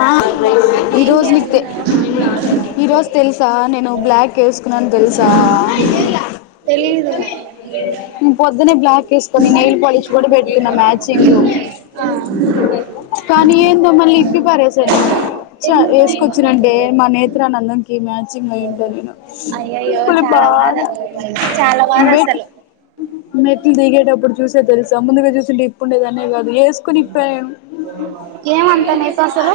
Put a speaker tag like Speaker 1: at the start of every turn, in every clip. Speaker 1: ఆ ఈ
Speaker 2: ఏం
Speaker 1: రోజు నీకే
Speaker 2: చేస్తున్నావు
Speaker 1: ఈరోజు తెలుసా నేను బ్లాక్ ఏసుకున్నాని దెలుసు
Speaker 2: తెలీదు
Speaker 1: యేసుకొని నేల్ పాలీష్ గూడా బెట్టుకున్న మ్యాచింగ్
Speaker 2: ఆ
Speaker 1: కానీ ఏందో మళ్ళీ పరేసేయ్ చ
Speaker 2: ఎందుకు
Speaker 1: యేసుకొచ్చిరంటే మా నేత్రాన్ని అందంకి మ్యాచింగ్ అయి ఉంటా నేను
Speaker 2: అయ్యో చాలా బాధ చాలా బాధ
Speaker 1: మెట్లు
Speaker 2: అసలు
Speaker 1: మెట్లు దిగేటప్పుడు చూసే తెలుసా ముందుగా చూసింటే ఇప్పుండేదానే గాదు యేసుకొని ఇప్పా
Speaker 2: ఏం అంతా నీకసలు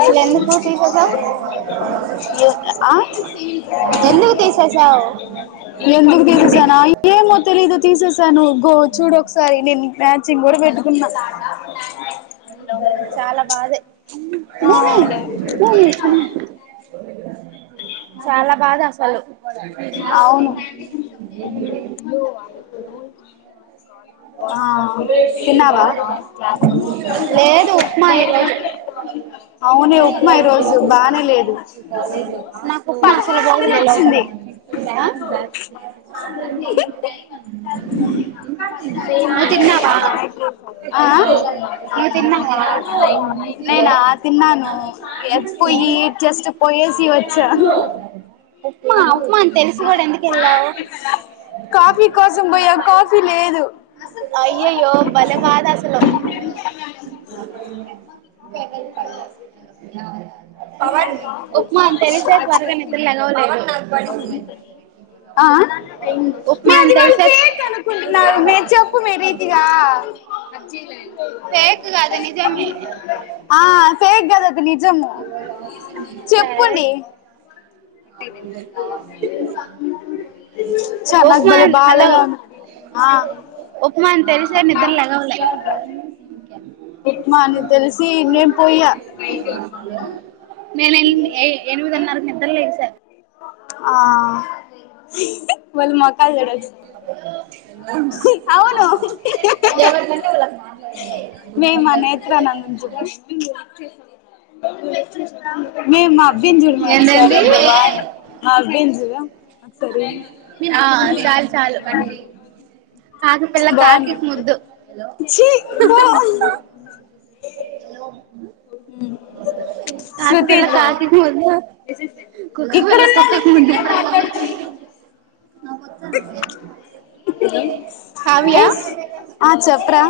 Speaker 2: అసలు ఎందుకు తీసేసావు
Speaker 1: ఆ
Speaker 2: ఎందుకు తీసేసావు
Speaker 1: ఎందుకు దిగుతునావ్ ఏం వద్దు తెలీదు తీసేసాను గో చూడు ఒకసారి నేను మ్యాచింగ్ గూడా పెట్టుకున్నా [inaudible]
Speaker 2: చాలా బాధే భూమి భూమి ఇట్రా చాలా బాధ అసలు [inaudible]
Speaker 1: ఆ అవును ఆ తిన్నావా
Speaker 2: లేదు ఉప్మా ఈరోజు [inaudible]
Speaker 1: అవునే ఉప్మా ఈ రోజు బానే లేదు
Speaker 2: నాకు ఉప్మా అసలు
Speaker 1: పదహారొందలు
Speaker 2: పోదులే లోపల
Speaker 1: వచ్చింది
Speaker 2: ఆ
Speaker 1: [inaudible]
Speaker 2: నువ్వు తిన్నావా
Speaker 1: ఆ
Speaker 2: నువ్వు తిన్నావా
Speaker 1: ఆ నేనా తిన్నాను ఎప్పు ఈ జస్ట్ పోయేసి వచ్చా
Speaker 2: ఉప్మా ఉప్మా వత్తం దెలిసి గూడా ఎందుకెళ్ళావు
Speaker 1: కాఫీ కోసం పోయా కాఫీ లేదు
Speaker 2: అయ్యయ్యో భలే బాధ అసలు బగ ప [unintelligible] ఉప్మా అని తెలిసే త్వరగా నిద్రలేగువలేదు
Speaker 1: ఆ ఆ మే
Speaker 2: ఉప్మా అని
Speaker 1: అది వాళ్ళు
Speaker 2: తెలిసే
Speaker 1: ప్లెట్ అనుకుంటున్నారు మే చెప్పువే రీతిగా
Speaker 2: ఫేక్ కాదు నిజమే
Speaker 1: ఆ ఆ ఫేక్ గాదు అది నిజము చెప్పుండి
Speaker 2: అంట
Speaker 1: చ
Speaker 2: [unintelligible]
Speaker 1: నాకు భలే
Speaker 2: ఉప్ప్మాన్, హల్లో!
Speaker 1: బాధగా ఉంది ఆ
Speaker 2: ఉప్ప్మాన్ తెల్సేయ్, నిద్ర లేగావ్లే.
Speaker 1: హిప్ప్మాన్ అని తెలిసి, నేను పోయా.
Speaker 2: నేను ఎన్ని అయ్యి, ఎనిమిది నరకు నిద్రలు లేగ్సా.
Speaker 1: ఆ హ, వాళ్ల మొక్కలు చూడాల్సింది.
Speaker 2: ఎవరికంటే, వాళ్లకు [unintelligible] మాట్లాడేది ఉండదు. [unintelligible]
Speaker 1: జాబస్టైన్ వర్క్ చేశావ్ కదా? దబ్బున తెచ్చేయ్. మేయ్, మా హబ్బీని జూడు మా ఒకసారి. సార్
Speaker 2: ఏంటండి
Speaker 1: ఎంత బాగున్నారో, మేయ్ మా హబ్బీని జూడు.
Speaker 2: నే ఆ చాల, చాల కట చేయ. కాకి పిల్ల, కాకికి
Speaker 1: బాగున్నాడు
Speaker 2: ముద్దు.
Speaker 1: ఛీ పో
Speaker 2: హాహా. [unintelligible] చేలో. [unintelligible]
Speaker 1: [inaudible] శృతితో. ఇకడున్న,
Speaker 2: కుక్క పిల్ల కుక్కకు
Speaker 1: ఇకడికడే మాట్లాడుతున్న.
Speaker 2: నాకు వద్దు అన్వయ్యాన్. [unintelligible]
Speaker 1: మిస్ ఆ? చెప్పరా?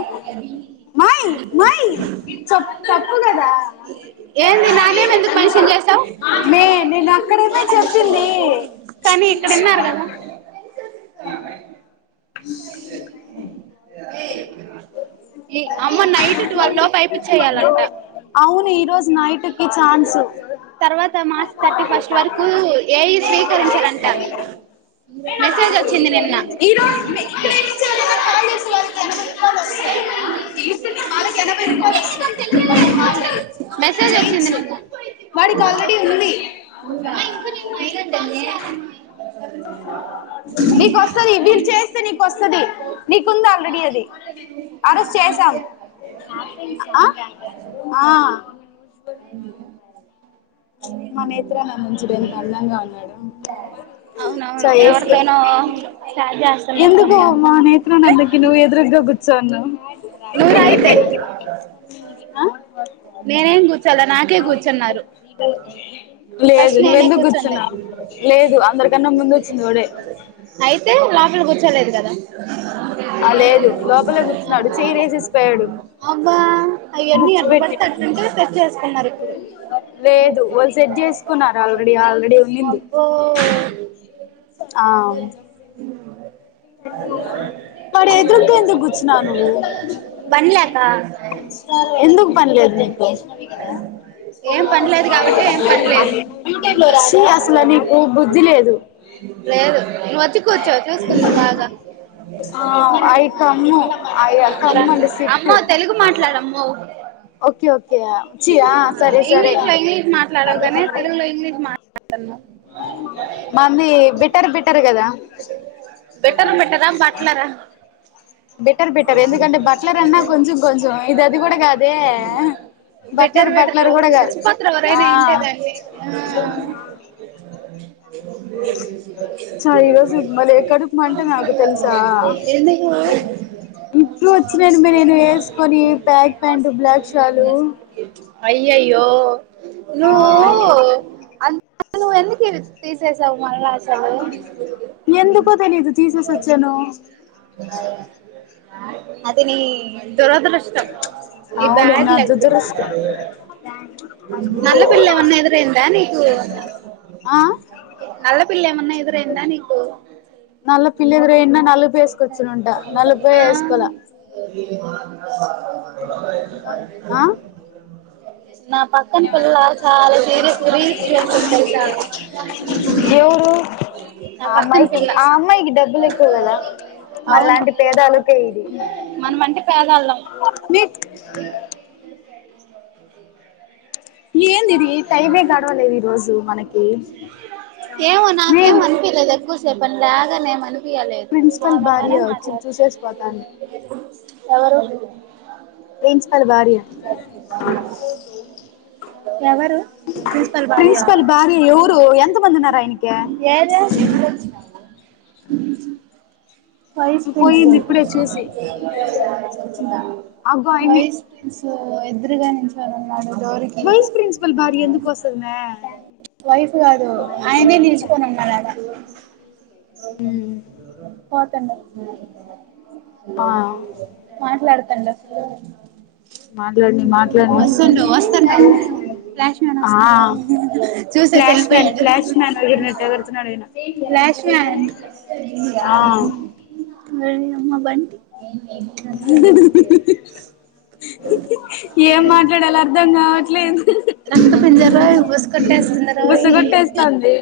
Speaker 2: మూత్ ముస్కొని.
Speaker 1: చప్పు, తప్పు కదా?
Speaker 2: ఏంది? నా నేమ్ ఎందుకు మెన్షన్ చేశావ్?
Speaker 1: మే తక్లీఫ్.
Speaker 2: ఇక్కడ ఇన్నార కదా?
Speaker 1: [unintelligible] [unintelligible]
Speaker 2: ఈ. అమ్మ నైట్ ట్వల్ లోపు, పైపు చేయాలంట?
Speaker 1: అవును, ఈ రోజు నైట్. టుకి ఛాన్సూ.
Speaker 2: తర్వాత మార్చ్ థర్టీ ఫస్ట్ వరకు
Speaker 1: [unintelligible]
Speaker 2: ఈ రోజ. గుర్తొచ్చింది నిన్న. [unintelligible] [unintelligible]
Speaker 1: పళ్లకి ఎనభై రూపాయలు వస్తాది, ఒక పళ్లకి.
Speaker 2: మెసేజ్ వచ్చింది
Speaker 1: చేయిచ్చు.
Speaker 2: నిన్న
Speaker 1: వాడికి ఆల్రెడీ ఉంది.
Speaker 2: ఇంకా నిన్నే మహిళను తెలుసా? [unintelligible]
Speaker 1: నీకు వస్తాది. వీళ్లు చేస్తే, నీకు వస్తాది. నీకు ఉంది ఆల్రెడీ అది. ఆరోజు చేశాం. అ ఆ. మా నేత్ర ఆనందం చూడు, ఎంత అందంగా ఉన్నడో.
Speaker 2: అవునవును ఎవరితోనో చాట్
Speaker 1: ఎందుకు
Speaker 2: చేస్తున్నట్టుంది
Speaker 1: మా నేత్ర ఆనందానికి ఎదురుతగులు? సో ను.
Speaker 2: నువ్వు రా అయితే
Speaker 1: హాహా.
Speaker 2: నేనేం గుచాలా? నాకే గుచ్చున్నారు.
Speaker 1: బెల్ల [unintelligible] లేదు నువ్వెందుకు,
Speaker 2: కూర్చుంది
Speaker 1: గుచ్చినవూ? లేదు అందరికన్నా ముందు వచ్చింది వాడే.
Speaker 2: అయితే లోపల కూర్చోలేదు కదా?
Speaker 1: ఆ లేదు, లోపల కూర్చున్నాడు. చైర్ ఏసిస్తాడు
Speaker 2: అబ్బా అవన్నీ
Speaker 1: బుక్స్
Speaker 2: ఎట్ట
Speaker 1: పెట్టి.
Speaker 2: పడితే అట్టుంటే తెచ్చేసుకున్నారు ఇప్పుడు
Speaker 1: లేదు, వాళ్లు సెట్ చేసుకున్నారు. ఆల్రెడీ ఆల్రెడీ
Speaker 2: వూ
Speaker 1: ఊనింది.
Speaker 2: ఓ ఓ.
Speaker 1: ఆ. వాడు ఎదురుగా ఎందుకు గుచ్చినవూ నువు?
Speaker 2: పనిలేక
Speaker 1: ఏందుకు? పని లేదు నీకు?
Speaker 2: ఏం పనిలేదు కాబట్టి ఏం పనిలేదు
Speaker 1: ఛీ, అసల నీకు బుద్ధి లేదు?
Speaker 2: లేదు, నువ్వు వచ్చి కూర్చో. చూసుకుందాం, బా.
Speaker 1: ఆ ఐ కమ్ము ఐ కమ్ అంటే సిట్
Speaker 2: అమ్మ, తెలుగు మాట్లాడమ్మా? మొ.
Speaker 1: ఓకే ఓకే ఛీ ఆ సరే సరే
Speaker 2: ఇంగ్లీష్ లో ఇంగ్లీష్ మాట్లాడవు కానీ తెలుగులో ఇంగ్లీష్ మాట్ [unintelligible]
Speaker 1: మంది బిట్టారు బిట్టరు కదా
Speaker 2: బిట్టారు బిట్టారా బాట్లార
Speaker 1: బిట్టర్ బిట్టర్ ఎందుకంటే బట్లర్ అన్నా కొంచం కొంచెం ఇది అది కూడా కాదే
Speaker 2: బిట్టర్
Speaker 1: బట్లర్
Speaker 2: బెటర్
Speaker 1: బట్లర్ కూడా కాదు
Speaker 2: రచ్చపోతారు
Speaker 1: ఆ
Speaker 2: ఎవరైనా ఇంటేదండి
Speaker 1: చ ఈరోజు మళ్ళీ కడుపు మంట నాకు
Speaker 2: [inaudible] ఎందుకు ఆ
Speaker 1: ఇప్పుడే వచ్చినను మె నేను వేసుకొని బ్లాక్ ప్యాంట్ బ్లాక్ షర్
Speaker 2: అయ్యయ్యో
Speaker 1: ఆ
Speaker 2: నువ్వు అ నువ్వేందుకు ఇది తీసేసావు మల్ల చ
Speaker 1: ఎందుకో తెలీదు తీసేసి వచ్చాను
Speaker 2: అది నీ దురదృష్టం నీ
Speaker 1: అవునే
Speaker 2: బ్యాడ్
Speaker 1: నా
Speaker 2: లక్
Speaker 1: దురదృష్టం
Speaker 2: నల్ల పిల్లెమన్నా ఎదురైందా నీకు
Speaker 1: ఆ
Speaker 2: నల్ల పిల్లెమన్నా ఇదురైందా నీకు
Speaker 1: నల్లపిల్లేదురైనా నలుపు వేసుకోవచ్చునుంట నలుపే
Speaker 2: ఆ
Speaker 1: వేసుకోల
Speaker 2: [inaudible]
Speaker 1: ఆ
Speaker 2: నా పక్కన పిల్ల చాలా సీరియస్గ రీల్స్ చూస్తాంది తెల్సా
Speaker 1: ఎవరు
Speaker 2: నా
Speaker 1: ఆ
Speaker 2: పక్కన
Speaker 1: అమ్మాయికి
Speaker 2: పిల్ల
Speaker 1: ఆ అమ్మాయికి డబ్బులు ఎక్కువ కదా
Speaker 2: అవును
Speaker 1: మనలాంటి పేదాలకే ఇది
Speaker 2: మనమంటే పేదోళ్ళం [inaudible]
Speaker 1: ఏందిది టైమే గడవలేదు ఈ రోజు మనకి
Speaker 2: ఏమో
Speaker 1: మేం
Speaker 2: నాకేం అనిపిలేదు ఎక్కువసేపని లాగని ఏమనిప్ ఇయలేదు
Speaker 1: ప్రిన్సిపల్ భార్య
Speaker 2: నార్మలుగానే
Speaker 1: వచ్చి
Speaker 2: మాట్లాడత
Speaker 1: చూసేసి పోతాంది
Speaker 2: ఎవరు
Speaker 1: ప్రిన్సిపల్ భార్య
Speaker 2: ఎవరు
Speaker 1: ప్రిన్సిపల్ భార్య ఎవరు ఎంత మంది ఉన్నారాయనికి
Speaker 2: [inaudible] వైస్
Speaker 1: పోయింది ఇప్పుడే చూసి
Speaker 2: ప్రిన్సిపల్
Speaker 1: అగ్గో ఆయమ్మి
Speaker 2: వైస్ ప్రిన్సిపల్ ఎద్దురుగా నించోనున్నాడు డోరికి
Speaker 1: వైస్ ప్రిన్సిపల్ భార్య ఎందుకు వస్తది మే
Speaker 2: వైఫ్ కాదు ఆయనే నిలిచుకోనున్నాడు ఆడ పోతండ
Speaker 1: ఆ
Speaker 2: మాట్లాడుతుండు
Speaker 1: మాట్లాడని
Speaker 2: వస్తుండు
Speaker 1: మాట్లాడని
Speaker 2: వస్తున ఫ్లాష్ మన్
Speaker 1: ఆ
Speaker 2: వస్తాండ్ల చూసేసి
Speaker 1: ఫ్లాష్ మ్యాన్
Speaker 2: వెళ్ళపోయాడు
Speaker 1: ఫ్లాష్ మ్యాన్ ఎగిరినట్టు ఎగురుతున్నాడు ఈయన
Speaker 2: ఫ్లాష్మాన్
Speaker 1: ఆ
Speaker 2: ఒడియమ్మ బంటీ
Speaker 1: [inaudible] ఏం మాట్లాడాలి అర్ధం కావట్లేదు
Speaker 2: రక్త పంజరోయ్ బుస్ కొట్టేస్తుంది
Speaker 1: బుస
Speaker 2: రోయ్
Speaker 1: గొట్టేస్తంది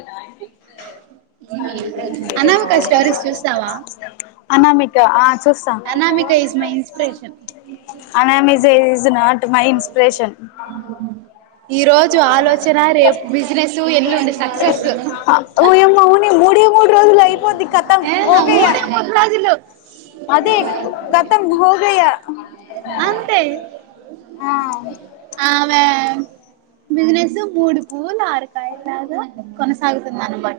Speaker 2: అనామక స్టోరీస్ చూస్తావా
Speaker 1: [inaudible] అనామిక ఆ చూస్తా
Speaker 2: అనామిక ఈజ్ మై ఇన్స్పిరేషన్
Speaker 1: అనామీజా ఇస్ నాట్ మై ఇన్స్పిరేషన్
Speaker 2: ఈ రోజు ఆలోచన రేపు బిజినెస్ ఎల్లుండి సక్సెస్
Speaker 1: ఓయమ్మా అవునే మూడు మూడు రోజులు అయిపోద్ది కతం
Speaker 2: ఏ
Speaker 1: హోగయా
Speaker 2: మూడే మూడు రోజులు
Speaker 1: అదే కతం హోగయా
Speaker 2: అంతే ఆమె బిజినెస్ మూడు పువ్వులు ఆరు కాయల లాగ కొనసాగుతుంది అనమాట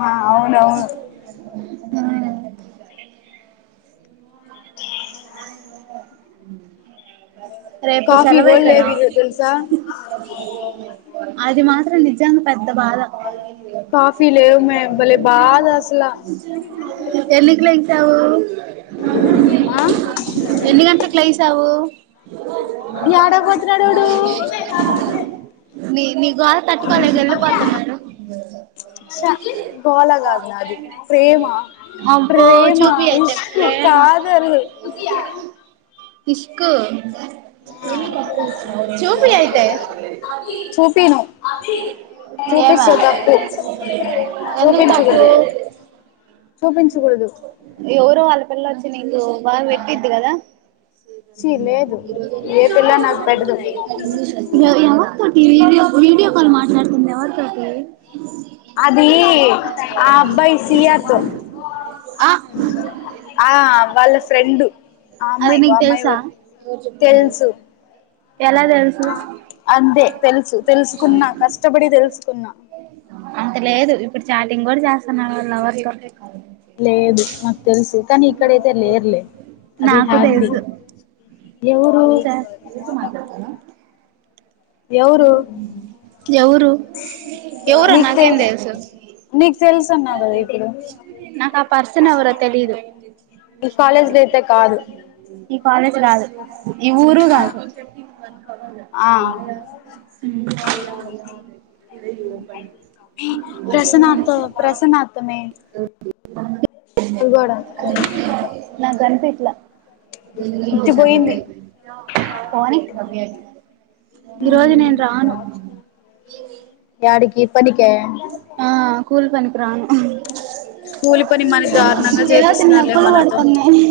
Speaker 1: ఆ అవునవును
Speaker 2: మ్ రేపు
Speaker 1: కాఫీ
Speaker 2: సెలవే
Speaker 1: కూడా
Speaker 2: కదా
Speaker 1: లేవు ఈరోజు తెలుసా
Speaker 2: ఆది మా నిజంగా పెద్ద బాధ
Speaker 1: కాఫీ లేవు మే భలే బాధ అసల
Speaker 2: ఎ ళ్లికి లేచావు
Speaker 1: ఆ
Speaker 2: ఎన్నిగంటలకి లేచావు ఇకా
Speaker 1: యాడకు పోతున్నాడు
Speaker 2: మార్నింగ్ ఏ లెసిన
Speaker 1: వాడు
Speaker 2: నీ నీ గోల తట్టుకోలేక వెళ్ళిపోతున్నారు
Speaker 1: గోలగాదు నాది ప్రేమా
Speaker 2: అబ్బో
Speaker 1: ప్రేమా
Speaker 2: చూపి అయితే
Speaker 1: ఇష్క్
Speaker 2: ప్రేమ
Speaker 1: కాదల్
Speaker 2: ఇష్క్ ఏంటి అట్లా చూస్తున్నావ్ చూపి అయితే
Speaker 1: చూపిను
Speaker 2: ఏమా
Speaker 1: చూపిస్తే తప్పు
Speaker 2: ఎందుకు తప్పు
Speaker 1: చూపించకూడదు చూపించకూడదు
Speaker 2: ఎవరు వాళ్లపిల్ల వచ్చి నీకు బాగా పెట్టిద్ది కదా
Speaker 1: చి లేదు ఏ పిల్ల నాకు పెట్టదు
Speaker 2: ఎవరితోటి వీడియో వీడియో కాల్ మాట్లాడుతుంది ఎవరితోటి
Speaker 1: అది ఆ అబ్బాయి సియాతో
Speaker 2: ఆ
Speaker 1: ఆ వాళ్ళ ఫ్రెండు ఆ
Speaker 2: అది
Speaker 1: ఆమ్మాయి
Speaker 2: నీకు
Speaker 1: అమ్మాయి
Speaker 2: తెలుసా
Speaker 1: వాళ తెలుసు
Speaker 2: ఎలా తెలుసు
Speaker 1: ఆ అంతే తెలుసు తెలుసుకున్నా కష్టపడి తెలుసుకున్నా
Speaker 2: అంత లేదు ఇప్పుడు చాటింగ్ కూడా చేస్తున్నారు వాళ్ళు లవర్ తోటి
Speaker 1: లేదు మాకు తెలుసు కానీ ఇక్కడైతే లేర్లే అది
Speaker 2: నాకు తెలుసు
Speaker 1: హ్యాపీ ఎవరు
Speaker 2: చెస్
Speaker 1: ఎవరు
Speaker 2: ఎవరు ఎవరో
Speaker 1: నీకు తెల్
Speaker 2: నాకేంతెలుసు
Speaker 1: నీకు తెలుసున్నా కదా ఇప్పుడు
Speaker 2: నాకు ఆ పర్సన్ ఎవరు తెలీదు
Speaker 1: ఈ కాలేజ్ లో అయితే కాదు
Speaker 2: ఈ కాలేజ్ కాదు ఈ ఊరు
Speaker 1: ఆ
Speaker 2: కాదు
Speaker 1: ఆ ప్రసన్నతో ప్రసన్నతోనే
Speaker 2: నాకు కనిపిస్తు
Speaker 1: ఉత్తి పోయింది
Speaker 2: బోనిగ్ ఈరోజు
Speaker 1: ఉమ్
Speaker 2: నేను రాను
Speaker 1: యాడికి పనికే
Speaker 2: ఆ స్కూల్ పనికు రాను
Speaker 1: స్కూలు పని మనకి దారుణంగా చేపి
Speaker 2: చేతి
Speaker 1: స్తున్నారులే
Speaker 2: నొప్పులు
Speaker 1: మనతో
Speaker 2: పడుతున్నాయి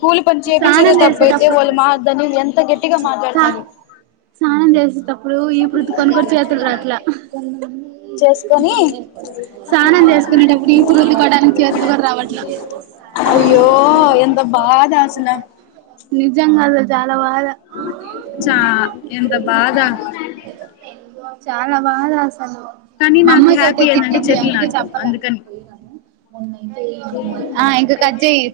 Speaker 1: కూలి పనిచేపిచ్చేదే
Speaker 2: స్నానం
Speaker 1: తప్పైతే
Speaker 2: చేసేటప్పుడు
Speaker 1: వాళ్ల్మా మా దాని ఎంత గట్టిగా
Speaker 2: సా
Speaker 1: మాట్లాడతారు
Speaker 2: స్నానం చేస్తేటప్పుడు ఈపు రుద్దుకోడానికి కూడా చేతకావట్లే
Speaker 1: చేసుకొని
Speaker 2: స్నానం చేసుకునేటప్పుడు ఈపు రుద్దుకోవడానికి చేతులు కూడా రావట్లేదు
Speaker 1: అయ్యో ఎంత బాధ ఆసల
Speaker 2: నిజంగానే చాలా బాధ
Speaker 1: చా ఎంత బాధ
Speaker 2: చాలా బాధ అసలు
Speaker 1: కానీ నాకు
Speaker 2: మామ్మకి చెప్తే
Speaker 1: హ్యాపీ ఏందంటే
Speaker 2: తిట్టిది
Speaker 1: చెట్లు
Speaker 2: అందుకే
Speaker 1: నాటడం
Speaker 2: చెప్పలే
Speaker 1: అందుకని
Speaker 2: ఆ ఇంక కట్ చేయ్